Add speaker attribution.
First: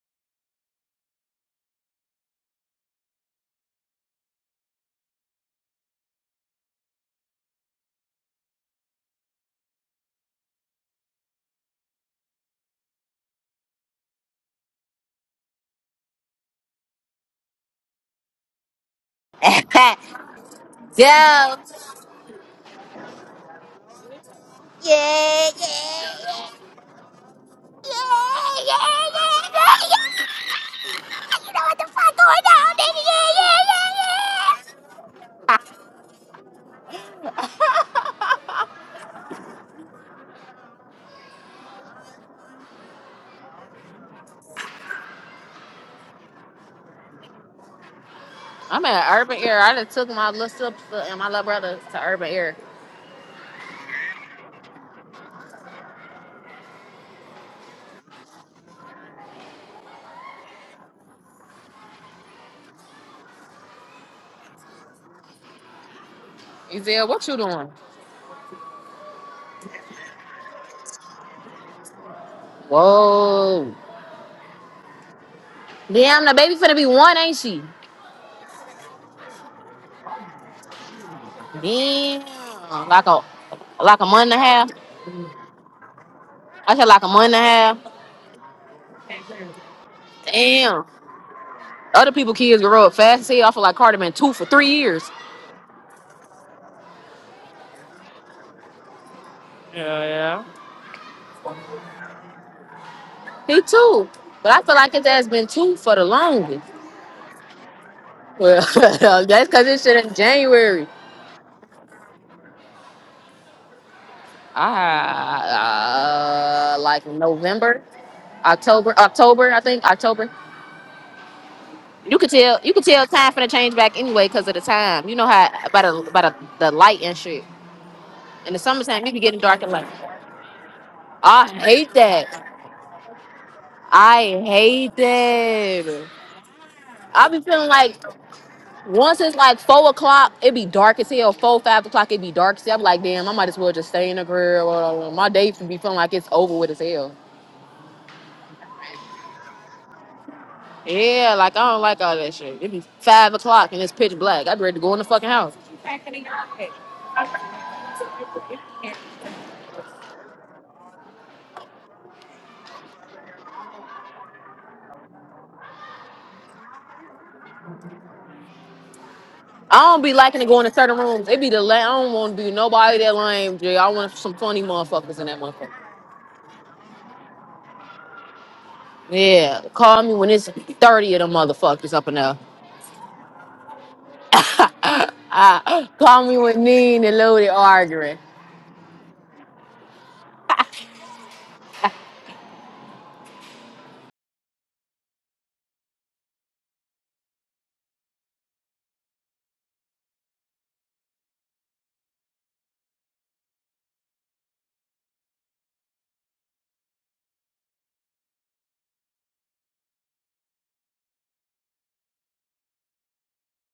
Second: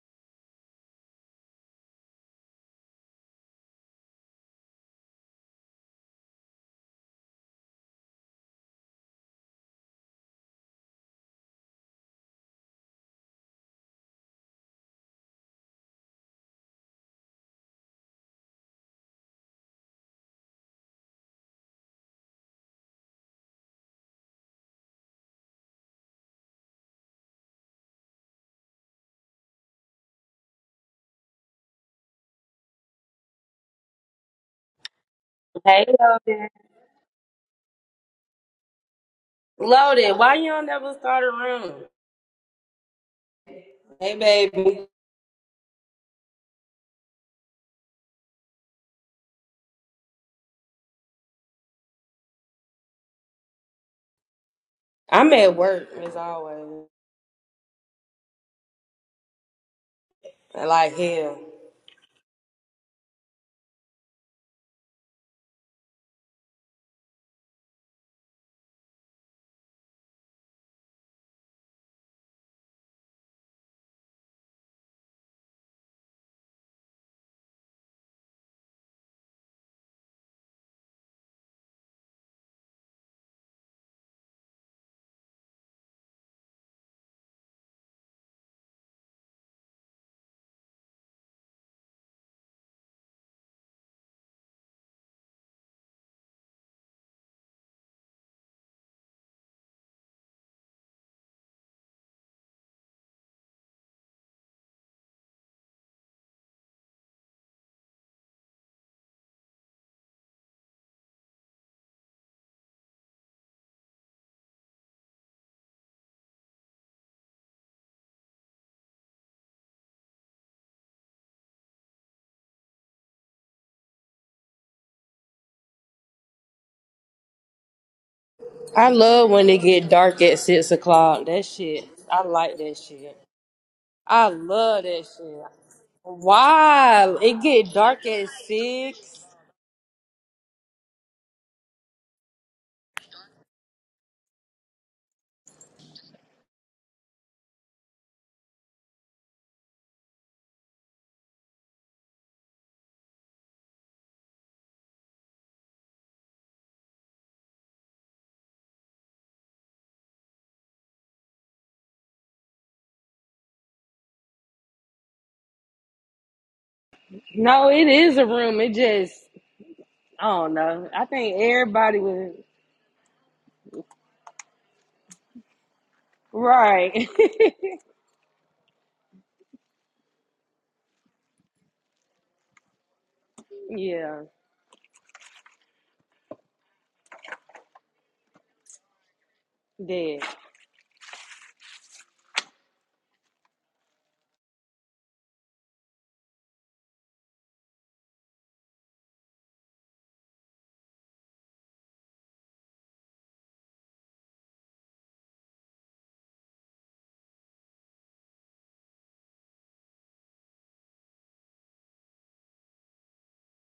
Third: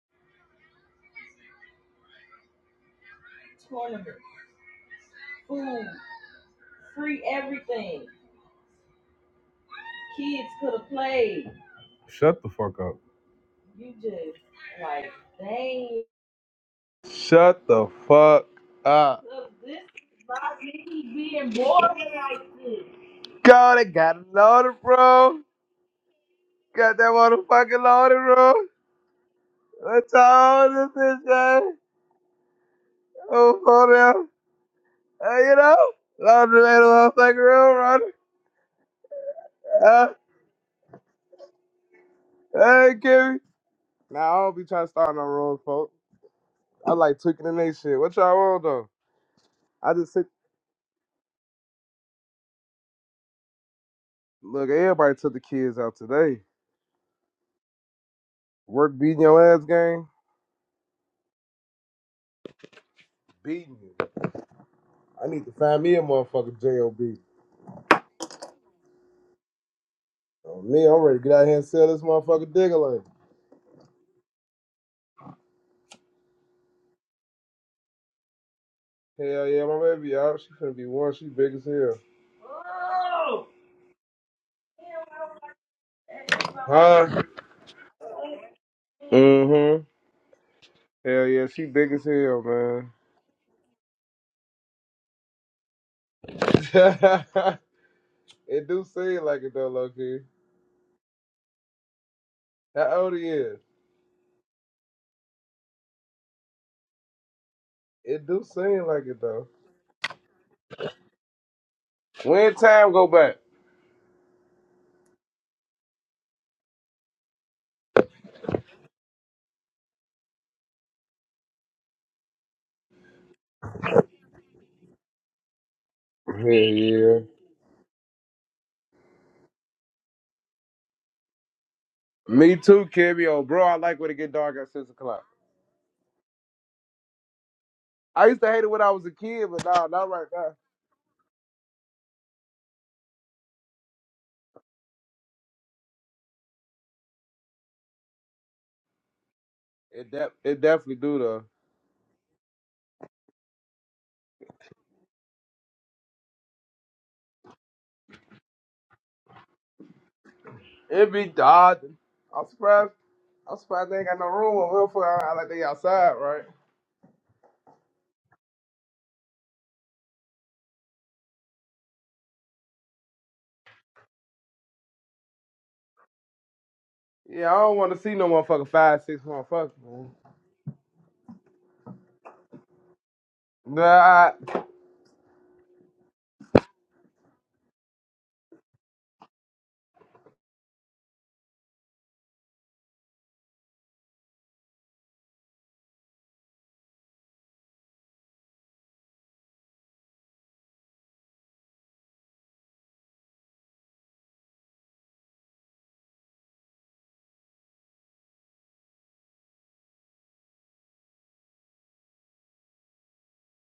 Speaker 1: Shut the fuck up. Shut the fuck up.
Speaker 2: Go. Yeah. Yeah,
Speaker 1: God, it got it loaded, bro.
Speaker 2: yeah, yeah, yeah, yeah,
Speaker 1: Got that motherfucking
Speaker 2: yeah.
Speaker 1: loaded, bro. What's all this bitch,
Speaker 2: You know
Speaker 1: man?
Speaker 2: what the fuck going down, nigga? Yeah,
Speaker 1: Oh,
Speaker 2: yeah,
Speaker 1: for real.
Speaker 2: yeah,
Speaker 1: Hey, you know?
Speaker 3: Hey, Loaded.
Speaker 1: Loaded made a motherfucking real runner. Uh,
Speaker 3: Loaded, why you don't never start a room?
Speaker 1: hey, Kimmy.
Speaker 3: Hey,
Speaker 1: Nah, I don't be trying
Speaker 3: baby.
Speaker 1: to start no rules, folks. I like tweaking in they shit. What y'all want,
Speaker 2: yeah. I'm
Speaker 1: though?
Speaker 2: at Urban Air. I just
Speaker 1: I
Speaker 2: took
Speaker 1: just sit.
Speaker 2: my little sister and my little brother to Urban Air.
Speaker 1: Look, everybody took
Speaker 3: I'm
Speaker 1: the
Speaker 3: at
Speaker 1: kids
Speaker 3: work,
Speaker 1: out
Speaker 3: as
Speaker 1: today.
Speaker 3: always.
Speaker 1: Work beating your ass gang.
Speaker 3: Like hell.
Speaker 1: Beating you. I need to find me a motherfucking
Speaker 2: Ezell,
Speaker 1: JOB.
Speaker 2: what you doing?
Speaker 1: Oh, me, I'm ready to get out here and sell this motherfucker digger
Speaker 2: Whoa. Damn, the baby finna be one, ain't she?
Speaker 1: Hell yeah, my baby out. She finna be one. She big as hell.
Speaker 2: Damn. Like a like a month and a half. I said like a
Speaker 1: Huh?
Speaker 2: month and a half.
Speaker 1: Mm-hmm.
Speaker 2: Damn.
Speaker 1: Hell yeah, she big as
Speaker 2: Other people
Speaker 1: hell,
Speaker 2: kids grow
Speaker 1: man.
Speaker 2: up fast as hell. I feel like Carter been two for three years.
Speaker 1: it do seem like it though, Loki. How old he is?
Speaker 2: He too. But I feel like his ass been two for the longest.
Speaker 1: It do
Speaker 2: Well,
Speaker 1: seem like it
Speaker 2: that's
Speaker 1: though.
Speaker 2: because this shit in January.
Speaker 1: When time go back?
Speaker 2: Ah, uh, like November, October, October, I think October. You could tell, you could tell time for the change back anyway because of the time. You know how about a, about a,
Speaker 1: Hell
Speaker 2: the light and
Speaker 1: yeah.
Speaker 2: shit. In the
Speaker 3: I
Speaker 2: summertime, you be
Speaker 3: love
Speaker 2: getting
Speaker 3: when it
Speaker 2: dark and light.
Speaker 3: get dark at 6 o'clock. That
Speaker 2: I
Speaker 3: shit.
Speaker 2: hate
Speaker 3: I
Speaker 2: that.
Speaker 1: Me
Speaker 3: like that
Speaker 1: too,
Speaker 3: shit.
Speaker 1: Kimmy. Oh, bro, I like when it
Speaker 3: I
Speaker 1: get
Speaker 2: I
Speaker 1: dark at
Speaker 3: love
Speaker 1: six
Speaker 2: hate
Speaker 3: that
Speaker 1: o'clock.
Speaker 3: shit.
Speaker 2: that.
Speaker 3: Why?
Speaker 2: I be
Speaker 3: It
Speaker 2: feeling
Speaker 3: get
Speaker 2: like
Speaker 3: dark
Speaker 1: I
Speaker 3: at
Speaker 1: used to hate it when I was a
Speaker 2: Once
Speaker 3: 6?
Speaker 2: it's
Speaker 1: kid,
Speaker 2: like
Speaker 1: but nah,
Speaker 2: four
Speaker 1: not right
Speaker 2: o'clock, it
Speaker 1: now.
Speaker 2: be dark as hell. Four, five o'clock, it be dark. as hell. I'm like, damn, I might as well just stay in the grill. Or my day be feeling like it's over with as hell.
Speaker 1: It de- it definitely do
Speaker 2: Yeah,
Speaker 1: though.
Speaker 2: like I don't like all that shit. It be five o'clock and it's pitch black. I'd ready to go in the fucking house. I
Speaker 1: It be dodging. I'm surprised. I'm surprised they ain't got no room over here for I like they outside, right?
Speaker 3: No, it is a room. It just,
Speaker 2: don't be
Speaker 3: I
Speaker 2: liking to
Speaker 3: don't
Speaker 2: go into
Speaker 3: know.
Speaker 2: certain
Speaker 3: I
Speaker 2: rooms.
Speaker 3: think
Speaker 2: It be the la-
Speaker 3: everybody
Speaker 2: I don't
Speaker 3: was,
Speaker 2: want to be nobody that lame. Jay. I want some funny motherfuckers in that motherfucker.
Speaker 3: right.
Speaker 1: Yeah, I don't want to see no motherfucker five, six
Speaker 2: Yeah,
Speaker 1: motherfuckers,
Speaker 2: call
Speaker 1: man.
Speaker 2: me when it's thirty of them motherfuckers up in there.
Speaker 3: yeah,
Speaker 1: Nah,
Speaker 2: I, call me when mean and loaded arguing.
Speaker 3: dead.